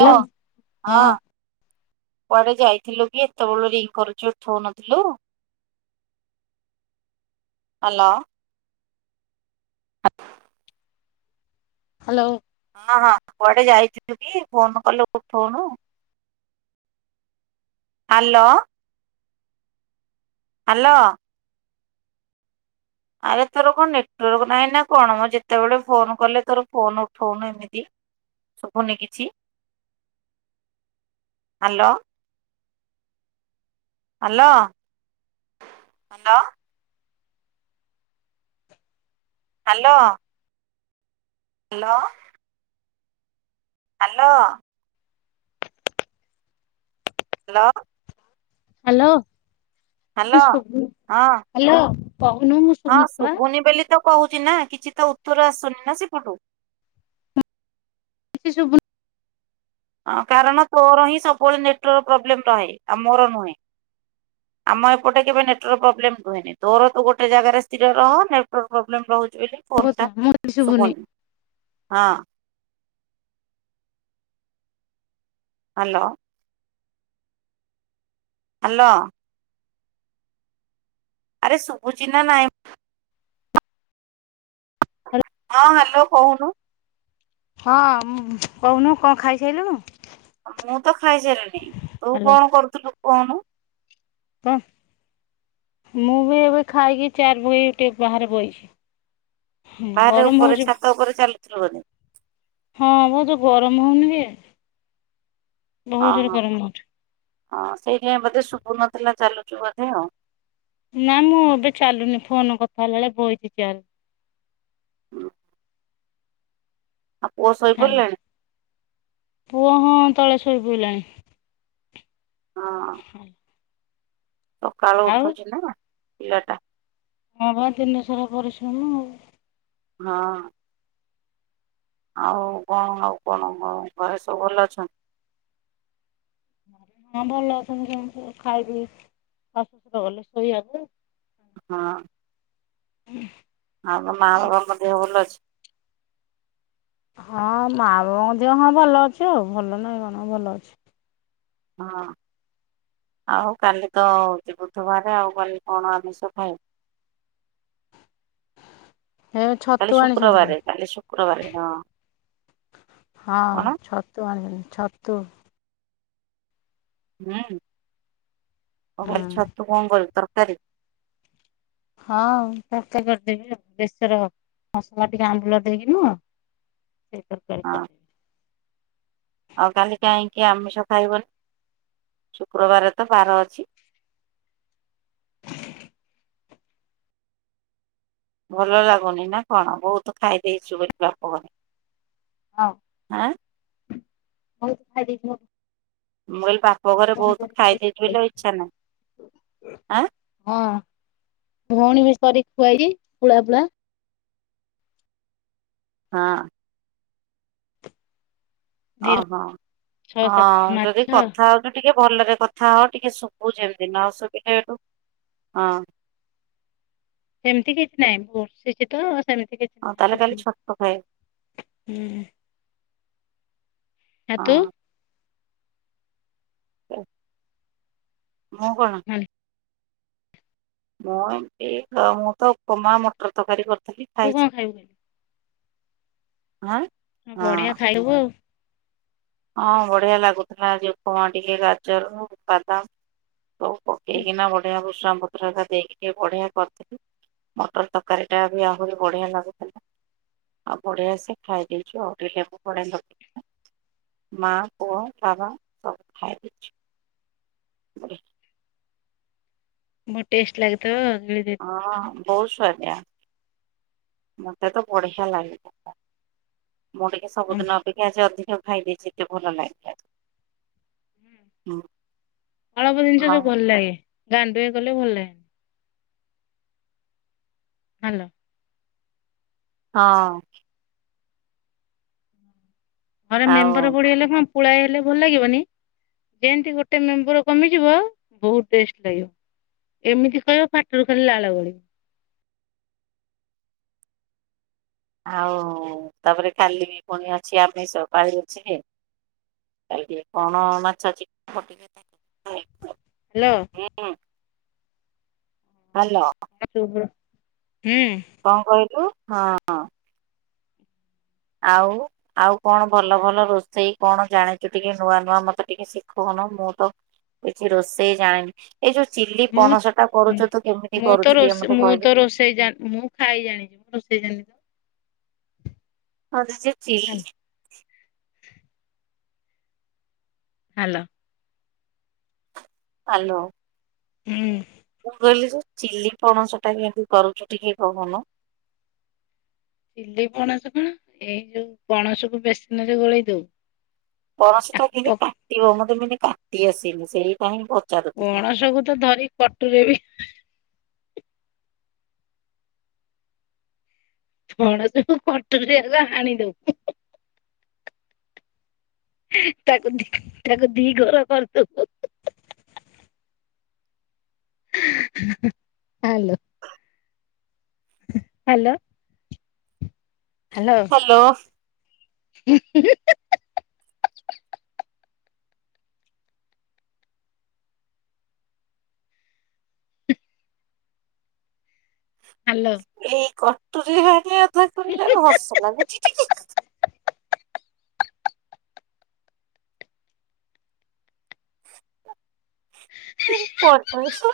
Hello ହଁ। କୁଆଡେ ଯାଇଥିଲୁ କି ଏତେ ବଳୁ ରିଙ୍ଗ୍ କରୁଚି ଉଠଉନଥିଲୁ? ହାଲୋ। [inaudible] ହାଲୋ। ହଁ ହଁ କୁଆଡେ ଯାଇଥିଲୁ କି ଫୋନ୍ କଲେ ଉଠଉନୁ? ହାଲୋ। ହାଲୋ। ଆରେ ତୋର କଣ ନେଟୱାର୍କ ନାହିଁ ନାଁ କଣ ଯେତେବେଳେ ଫୋନ୍ କଲେ ତୋର ଫୋନ୍ ଉଠଉନୁ ଏମିତି? ଶୁଭୁନି କିଛି hello. Hello hello. Hello. Hello. Hello. Hello. Hello. Hello କିଛି ସୁବୁନି ହଁ ହ୍ୟାଲୋ ହଁ ଶୁଣୁଛି ବା ଶୁବୁନି ବୋଲି ତ କହୁଚି ନା କିଛି ତ ଉତ୍ତର ଆସୁନି ନା ସେପଟୁ। କିଛିସୁବୁନ କାରଣ ତୋର ହିଁ ସବୁବେଳେ ନେଟୱାର୍କ ପ୍ରୋବ୍ଲେମ୍ ରହେ ଆ ମୋର ନୁହେଁ। ଆମ ଏପଟେ କେବେ ନେଟୱାର୍କ ପ୍ରୋବ୍ଲେମ୍ ରୁହେନି ତୋର ତୁ ଗୋଟେ ଜାଗାରେ ସ୍ଥିର ରହ ନେଟୱାର୍କ ପ୍ରୋବ୍ଲେମ ରହୁଛି ବୋଲି ତୋ ଫୋନ୍ ଟା କଥା ମତେ ଶୁଭୁନି। ସୁବୁନି। ହଁ। ହାଲୋ। ହାଲୋ। ଆରେ ଶୁଭୁଚି ନା ନାଇଁ? ହାଲ ହଁ ହ୍ୟାଲୋ କହୁନୁ। ହଁ ମୁଁ ମ୍ କହୁନୁ କଣ ଖାଇସାଇଲୁଣୁ? ମୁଁ ତ ଖାଇସାଇଲିଣି। ତୁ ହ୍ୟାଲୋ କଣ କରୁଥିଲୁ କହୁନୁ? ହଁ ମୁଁ ବି ଏବେ ଖାଇକି ଚାରି ପକେଇକି ଟିକେ ବାହାରେ ବଇଚି। ପାହାଚ ଗରମ ଉପରେ ହଉଛି ଛାତ ଉପରେ ଚାଲୁଥିଲୁ ବୋଧେ? ହଁ। ବହୁତ ଗରମ ହଉନି କି? ବହୁତ ଅ ଜୋରେ ହଁ, ଗରମ ହଉଛି। ହଁ। ସେଇଥିାଇଁ ବୋଧେ ଶୁଭୁନଥିଲା ଚାଲୁଚୁ ବୋଧେ ଆଉ। ନା ମୁଁ ଏବେ ଚାଲୁନି, ଫୋନ କଥା ହେଲା ବେଳେ ବଇଚି ଚିଆରେ। ହଁ ଆ ପୁଅ ଶୋଇ ହାଲୋ। ପଡ଼ିଲାଣି? ପୁଅ ହଁ ତଳେ ଶୋଇପଡ଼ିଲାଣି। ହଁ। ହୁଁ। ସକାଳୁ ଉଠୁଚିନା ପିଲାଟା। ହଁ ବା ଦିନ ଶରା ପରିଶ୍ରମ ଆଉ। ହଁ। ଆଉ କଣ ଆଉ କଣ ଘରେ ସବୁ ଭଲ ଅଛନ୍ତି? ହଁ ଭଲ ଅଛନ୍ତି ସମସ୍ତେ। ଖାଇ ପିଇକି ଶାଶୁ ଶୁର ଗଲେ ଶୋଇବାକୁ। ହଁ। ହୁଁ ଆମ ମା ବାବା ଙ୍କ ଦେହ ଭଲ ଅଛି? ହଁ ମା ବାବାଙ୍କ ଦେହ ହଁ ଭଲ ଅଛି ଆଉ ଭଲ ନହିଁ କଣ ଭଲ ଅଛି। ହଁ ଆଉ କାଲି ତ ହଉଚି ବୁଧୁବାରେ ଆଉ କାଲି କଣ ଆମିଷ ଖାଇବୁ? ହେ କାଲି ଛତୁ ଆଣିଛନ୍ତି ରେ ଶୁକ୍ରବାରେ କାଲି ଶୁକ୍ରବାରେ ହଁ। ହଁ କଣ ଛତୁ ଆଣିବି ଛତୁ ହୁଁ ଆଉ ହୁଁ କଲି ଛତୁ କଣ କରିବୁ ତରକାରୀ? ହଁ ତକାରୀ କରିଦେବି ଆଉ। ବେଶର ମସଲା ଟିକେ ଆମ୍ବୁଲ ଦେଇକିି ନୁଅ ସେଇ ତକାରୀ। ହଁ। ଆଉ କାଲି କାହିଁକି ଆମିଷ ଖାଇବନି? ଶୁକ୍ରବାର ତ ବାର ଅଛି। ହ ଭଲ ଲାଗୁନି ନା କଣ? ବହୁତ ଖାଇଦେଇଚୁ ବୋଲି ବାପ ଘରେ। ହଁ ଆଁ ବୋହୁତ ଖାଇଦେଥିବ। ମୁଁ କହିଲି ବାପ ଘରେ ବହୁତ କରିକି ବେଶୀ ଖାଇଦେଇଚୁ ବୋଲି ଖାଇଛି। ଆଉ ଇଚ୍ଛା ନାହିଁ। ଆଁ ହଁ ଭଉଣୀ ବି ସ କରିକି ଖୁଆଇଛି ପୁଳା ପୁଳା। ହଁ। ଦି ଓହୋ। ଛଅ ଅ ସାତ ମାଛ ଯଦି କଥା ହଉଚୁ ଟିକେ ଭଲରେ କଥା ହ ଟିକେ ଶୁବୁ ଯେମିତି ନ ସୁବିଲେ ହେଟୁ ହଁ। ସେମିତି କିଛି ନାହିଁ ବସିଚି ତ ସେମିତି କିଛି ଅଉ ନାହିଁ ତାହେଲେ ସବୁ କାଲି ଛତୁ ଖାଇ ହୁଁ। ଆ ତୁ ହଁ ମୁଁ କଣ? [inaudible] ମୁଁ ଏମତି ମୁଁ ତ ଉପମା ମଟର ତରକାରୀ କରିଥିଲି ତୁ ଖାଇଛି। କଣ ଖାଇବୁ? ଆଁ ବଢିଆ ଖାଇବୁ ଆଉ। ହଁ ବଢିଆ ଲାଗୁଥିଲା ଆଜି ଉପମା ଟିକେ ଗାଜର ବାଦାମ ସବୁ ପକେଇକି ନା ବଢିଆ ଭୁଷଙ୍ଗ ପ ଦେଇକି ବଢିଆ କରିଥିଲୁ ମଟର ତରକାରୀ ଟା ବି ଆହୁରି ବଢିଆ ଲାଗୁଥିଲା। ଆଉ ବଢଆ ସେ ଖାଇଦେଇଛୁ ଆଉ [inaudible] ପଳେଇଲୁ। ମା ପୁଅ ବାବା ସବୁ ଖାଇଦେଇଛୁ। ବଡ଼ି। ବହୁ ଟେଷ୍ଟ ଲାଗିଥିବ ଗିଳି ଦେ ହଁ ବହୁତ ସୁଆଦିଆ। ମତେ ତ ବଢିଆ ଲାଗିଲା ମୁଁ ଟି ସବୁଦିନ ଅପେକ୍ଷା ଆଜି ଅଧିକ ଖାଇ ଦେଇଛି ଏତେ ଭଲ ଲାଗିଲା ଯେ ହୁଁ। ଅଳପ ଜିନିଷ ଆଉ ସବୁ ଭଲ ଲାଗେ ଗାଣ୍ଡୁଏ କଲେ ଭଲ ଲାଗେ। ଭଲ। ହଁ। ଘରେ ଆଉ ମେମ୍ବର ବଢ଼ି ଗଲେ କଣ ପୁଳାଏ ହେଲେ ଭଲ ଲାଗିବନି। ଯେମତି ଗୋଟେ ମେମ୍ବର କମିଯିବ ବହୁତ ଟେଷ୍ଟ ଲାଗିବ। ଏମିତି କହିବ ପାଟରୁ ଖାଲି ଲାଳ ଗୋଳିବ। ଆଉ ତାପରେ କାଲି ବି ପୁଣି ଅଛି ଆମିଷ ବାୟୁ ରୁଚିରେ। କାଲି କଣ ମାଛ କି [inaudible] ହ୍ୟାଲୋ। ହୁଁ। ହାଲୋ। [inaudible] ହୁଁ। କଣ କହିଲୁ ହଁ। ଆଉ। ଆଉ କଣ ଭଲ ଭଲ ରୋଷେଇ କଣ ଜାଣିଚୁ ଟିକେ ନୂଆ ନୂଆ ମତେ ଟିକେ ଶିଖଉନୁ ମୁଁ ତ କିଛି ରୋଷେଇ ଜାଣିନି ଏଇ ଯୋଉ ଚିଲି ମୁଁ ପଣସ ଟା କରୁଚୁ ତୁ କେମିତି କରୁଚୁ ଟିକେ ମତେ କହିଲୁ? ସେ ମୁଁ ଖାଇ ଜାଣିଛି ମୁଁ ରୋଷେଇ ଜାଣିନି। ହଁ [inaudible] ଚିଲି। ତ ହ୍ୟାଲୋ। ଆଲୋ। ହୁଁ। ମୁଁ କହିଲି ଯେ ଚିଲି ପଣସ ଟା କେମିତି କରୁଚୁ ଟିକେ କହୁନୁ? ଚିଲି ପଣସ କଣ ଏଇ ଯୋଉ ପଣସ କୁ ବେସିନରେ ଗୋଳେଇ ଦଉ। ପଣସ ଟା କେଁତି ତାକୁ କାଟିବ ମତେ ମାନେ କାଟି ଆସିନି ସେଇପାଇଁ ପ ପଣସ କୁ ତ ଧରି କଟୁରରେ ବି ଫଣସକୁ କଟୁରୀରେ ହେଲା ହାଣିଦଉ। ତାକୁ ଦି ତାକୁ ଦି ଘର କରିଦବୁ। ଆଲୋ। ହ୍ୟାଲୋ। ହ୍ୟାଲୋ। ଆଲୋ। ଏଇ କଟୁରୀ ରେ ହାଣିବା କଥା କହିଲାରୁ ହସ ଲାଗୁଛି ଟିକେ। [inaudible] ପଟରେ ସ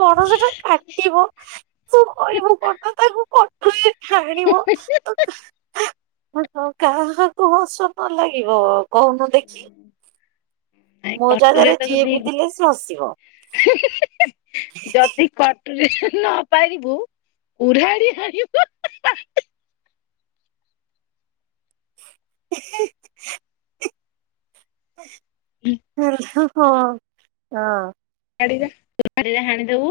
ପଣସଟା କାଟିବ ତୁ କରିବୁ କଣ ତାକୁ କଟୁରୀ ହାଣିବ ତ ତ କାହାକୁ ହସ ନ ଲାଗିବ କହୁନୁ ଦେଖି। ନାଇଁ ମୋ କଟୁରେ ଜାଗାରେ ତାକୁ ଯିଏ ଦି ବିି ଥିଲେ ସିଏ ହସିବ। ଯଦି କଟୁରୀରେ ନପାରିବୁ କୁରାଢ଼ି ହାଣିବୁ। [inaudible] ହଁ ହଁ। [unintelligible] କୁରାଢ଼ି ରେ ହାଣି ଦବୁ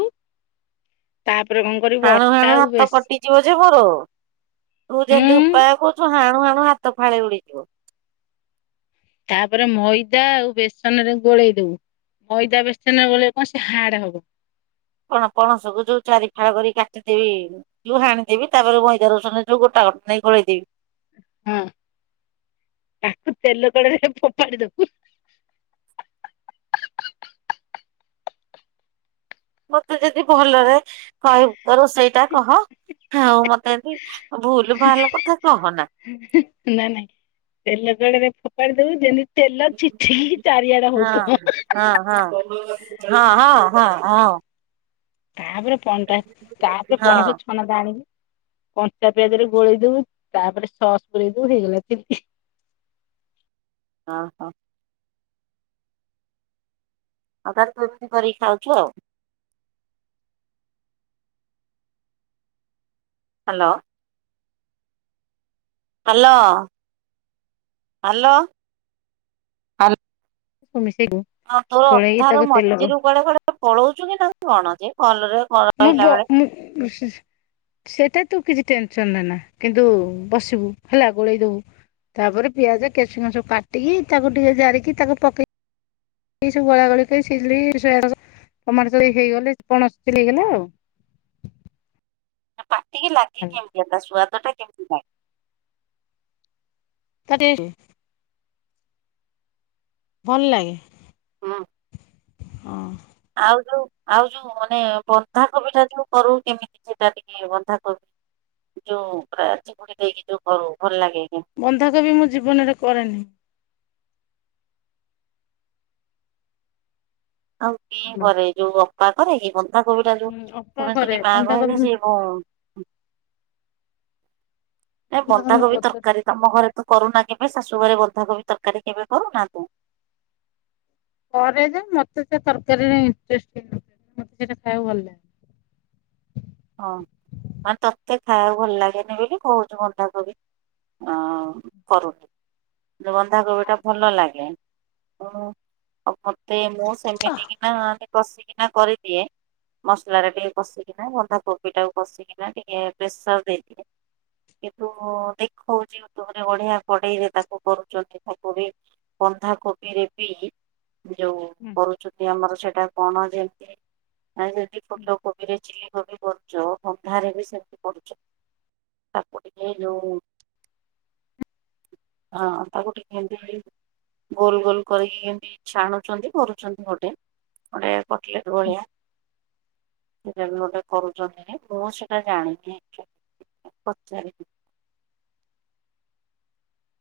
ତାପରେ କଣ କରିବୁ ହାଣୁ ଅଟା ହାଣୁ ଆଉ ହାତ ବେସ୍ କଟିି ଯିବ ଯେ ମୋର ତୁ ଯେମିତି ହୁଁ ଉପାୟ କହୁଚୁ ହାଣୁ ହାଣୁ ହାତ ଫାଳେ ଉଡିଯିବ। ତାପରେ ମଇଦା ଆଉ ବେସନ ରେ ଗୋଳେଇ ଦବୁ। ମଇଦା ବେଶନ ରେ ଗୋଲେଇବ ସେ ହାର୍ଡ ହବ। କଣ ପଣସ କୁ ଯୋଉ ଚାରି ଫାଳ କରି କାଟିଦେବି। ଯୁ ହାଣିଦେବି ତାପରେ ମଇଦା ରୋଷନରେ ସବୁ ଗୋଟା ଗୋ ନେଇ ଖୋଳେଇଦେବି। ହଁ ତାକୁ ତେଲ କଢେଇରେ ଫୋପାଡ଼ି ଦବୁ। ମତେ ଯଦି ଭଲରେ କହିବୁ ତ ରୋଷେଇ ଟା କହ ଆଉ ମତେ ଯଦି ଭୁଲ ଭାଲ କଥା କହନା। ନା ନାଇଁ ତେଲ କଡରେ ଫୋପାଡି ଦବୁ ଯେମିତି ତେଲ ଚିଟିକି ଚାରିଆଡେ ହଁ ହଉଥିବ। ହଁ ହଁ ହଁ ହଁ ହଁ ହଁ। ତାପରେ ପଣଟା ତାପରେ ପଣସ ଟା ଆଣିବି କଞ୍ଚା ପିଆଜ ରେ ଗୋଳେଇ ଦବୁ ତାପରେ ସସ୍ ପୁରେଇ ଦବୁ ହେଇଗଲା ଚିଲି। ହ ହୋ। ଆଉ ତା ହେଲେ ତୁ ଏମିତି କରିକି ଖାଉଛୁ ଆଉ। ହ୍ୟାଲୋ। Hello hello. ତୁ ମିଶେବୁ। ହଁ ତୋର ଅଧାର ମଝିରୁ କୁଆଡେ କୁଡେ ପଳଉଛୁ କି ନା କଣ ଅଛି ଭଲରେ ମୁଁ ବ ରହିଲା ବେଳେ। [inaudible] ସେଟା ତୁ କିଛି ଟେନସନ ନେ ନା କିନ୍ତୁ ବସିବୁ ହେଲା ଗୋଳେଇଦବୁ। ତାପରେ ପିଆଜ କେଶୁଣ ସବୁ କାଟିକି ତାକୁ ଟିକେ ଜାରିକି ତାକୁ ପକେଇ [unintelligible] ପାଟିକି ଲାଗେ ଭଲ କେମିତି ଏଟା ସୁଆଦ ଟା କେମତି ଲାଗେ। ତା ଟେସ୍ ଭଲ ଲାଗେ। ହଁ। ହଁ। ଆଉ ଯୋଉ ଆଉ ଯୋଉ ମାନେ ବନ୍ଧା କୋବି ଟା ଯୋଉ କରଉ କେମିତି ସେଟା ଟି କେ ବନ୍ଧା କୋବି ଯୋଉ ପୁରା ଚିଗୁଡି ଦେଇକି ଯୋଉ କରୁ ଭଲ ଲାଗେ ବନ୍ଧାକବି ମୁଁ ଜୀବନରେ କରେନି। ଆଉ କିଏ ହୁଁ କରେ ଯୋଉ ଅପା କରେ କି ବ ନ୍ଧା କୋବି ଟା ଯୋଉ ତୁ ଅପା କେମିତି କରେ କି ମା ବନ୍ଧାକୋବି କହିଲେ ସେ ବୋଉ ଏଟା ମୋ ବନ୍ଧାକୋବି ବୋଉ କରେ। ତରକାରୀ। ତମ ଘରେ ତୁ କରୁନା କେବେ ଶାଶୁ ଘରେ ବନ୍ଧାକୋବି ତରକାରୀ କେବେ କରୁନା ତୁ। କରେ ଯେ ମତେ ସେ ତରକାରୀରେ ଇଣ୍ଟ୍ରେଷ୍ଟ୍ [unintelligible] ମତେ ସେଟା ଖାଇବାକୁ ଭଲ ଲାଗେ। ହଁ ମାନେ ତତେ ଖାଇବାକୁ ଭଲ ଲାଗେନି ବୋଲି କହୁଚୁ ବଣ୍ଡାକୋବି ଆଉ କରୁନି। ଯୋଉ ବନ୍ଧାକୋବିଟା ଭଲ ଲାଗେ ଆଉ ମୋତେ ମୁଁ ସେମିତି କି ନା କସିକିନା କରିଦିଏ ମସଲାରେ ଟିକେ କସିକିନା ବନ୍ଧା କୋବି ଟାକୁ କଷିକିନା ଟିକେ ପ୍ରେସର ଦେଇଦିଥିଲେ। କିନ୍ତ ଖଉଛି ୟୁଟୁବ ରେ ବଢିଆ କଢେଇରେ ତାକୁ କରୁଛନ୍ତି ନ୍ଧାକୋବି। ବନ୍ଧାକୋବିରେ ବି ଯୋଉ କରୁଛନ୍ତି ଆମର ସେଟା କଣ ଯେମିତି ଆଇ ଯେମିତି ଫୁଲ କୋବିରେ ଚିଲି କୋବି କରୁଛୁ ବନ୍ଧାରେ ବି ସେମିତି କରୁଚୁ। ତାକୁ ଟିକେ ଯୋଉ ହଁ ତାକୁ ଟିକେ ଖାଲି ଏମିତି ଗୋଲ ଗୋଲ କରିକି କେମିତି ଛାଣୁଛନ୍ତି କରୁଛନ୍ତି। ଗୋଟେ ଗୋଟେ କଟଲେଟ ଭଳିଆ ସେଟ ଗୋଟେ। କରୁଛନ୍ତି ମୁଁ ସେଇଟା ଜାଣିନି। ପଚାରି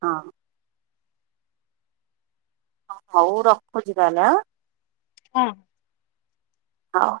ହଁ। ହୋଉ ରଖୁଛି ତାହେଲେ ଆଁ। ହଁ। ହଁ।